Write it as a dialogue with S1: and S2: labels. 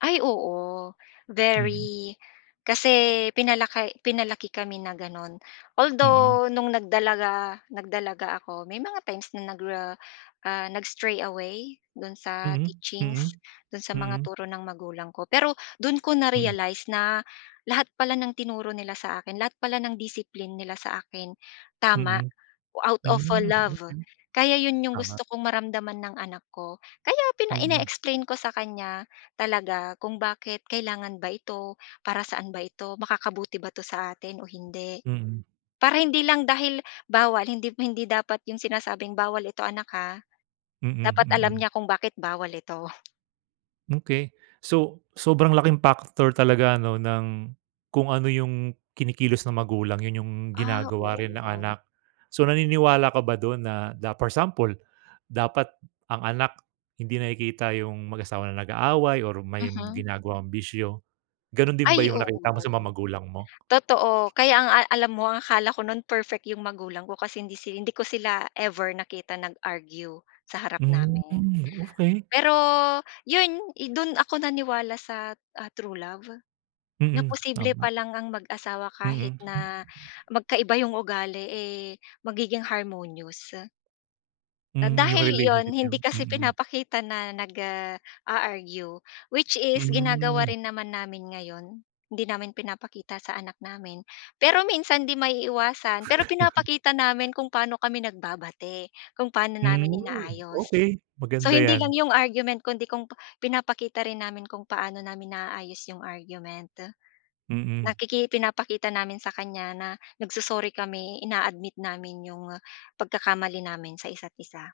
S1: Ay, oo,
S2: Hmm.
S1: very kasi pinalaki pinalaki kami na gano'n,
S2: Mm.
S1: although nung nagdalaga nagdalaga ako, may mga times na nagra ah, nag-stray away do'n sa
S2: Mhm,
S1: teachings,
S2: Mm,
S1: do'n sa mga
S2: Mm.
S1: turo ng magulang ko. Pero do'n ko
S2: Mm.
S1: na-realize na, lahat pala ng tinuro nila sa akin, lahat pala ng discipline nila sa akin, tama,
S2: Mm.
S1: out of
S2: Hmm,
S1: love.
S2: okey.
S1: Kaya 'yun yung
S2: Tama.
S1: gusto kong maramdaman ng anak ko, kaya pina
S2: Mm.
S1: ine-explain ko sa kanya, talaga, kung bakit kailangan ba ito, para saan ba ito, makakabuti ba 'to sa atin o hindi?
S2: Mm.
S1: Para hindi lang dahil bawal, hindi, hindi dapat yung sinasabing, "Bawal ito anak, ha."
S2: Mm,
S1: Dapat alam
S2: mm.
S1: niya kung bakit bawal ito.
S2: Okey. So, sobrang laking factor talaga, 'no, ng kung ano yung kinikilos ng magulang, 'yun yung
S1: Ah,
S2: ginagawa
S1: oo,
S2: rin ng
S1: nga.
S2: anak. So, naniniwala ka ba do'n na na for example, dapat ang anak, hindi nakikita yung mag-asawa na nag-aaway or may
S1: Mhm.
S2: ginagawang bisyo. Gano'n din ba
S1: Ay,
S2: yung
S1: oo,
S2: nakita mo sa mga magulang mo?
S1: totoo. Kaya, ang a alam mo, ang akala ko no'n, perfect 'yong magulang ko, kasi hindi si hindi ko sila ever nakita nag-argue sa harap
S2: Hmm,
S1: namin.
S2: okey.
S1: Pero 'yun, do'n ako naniwala sa, ah, true love, na
S2: Mm,
S1: posible pa
S2: tama.
S1: lang ang mag-asawa kahit
S2: Mm.
S1: na magkaiba yong ugali, eh, magiging harmonious. Na
S2: Hmm, yung
S1: dahil iyon,
S2: relationship niyo?
S1: hindi kasi
S2: Mm.
S1: pinapakita na nag, ah, a-argue, which is ginagawa
S2: Mhm.
S1: rin naman namin ngayon. Hindi namin pinapakita sa anak namin. Pero minsan hindi maiiwasan, pero pinapakita namin kung paano kami nagbabati, kung paano namin
S2: Hmm,
S1: inaayos.
S2: okey.
S1: So,
S2: Maganda
S1: hindi lang
S2: yan.
S1: yong argument kundi kung pa pinapakita rin namin kung paano namin naaayos yong argument.
S2: Mm.
S1: Nakiki ipinapakita namin sa kanya na nag-so-sorry kami, ina-admit namin 'yong, ah, pagkakamali namin sa isa’t-isa.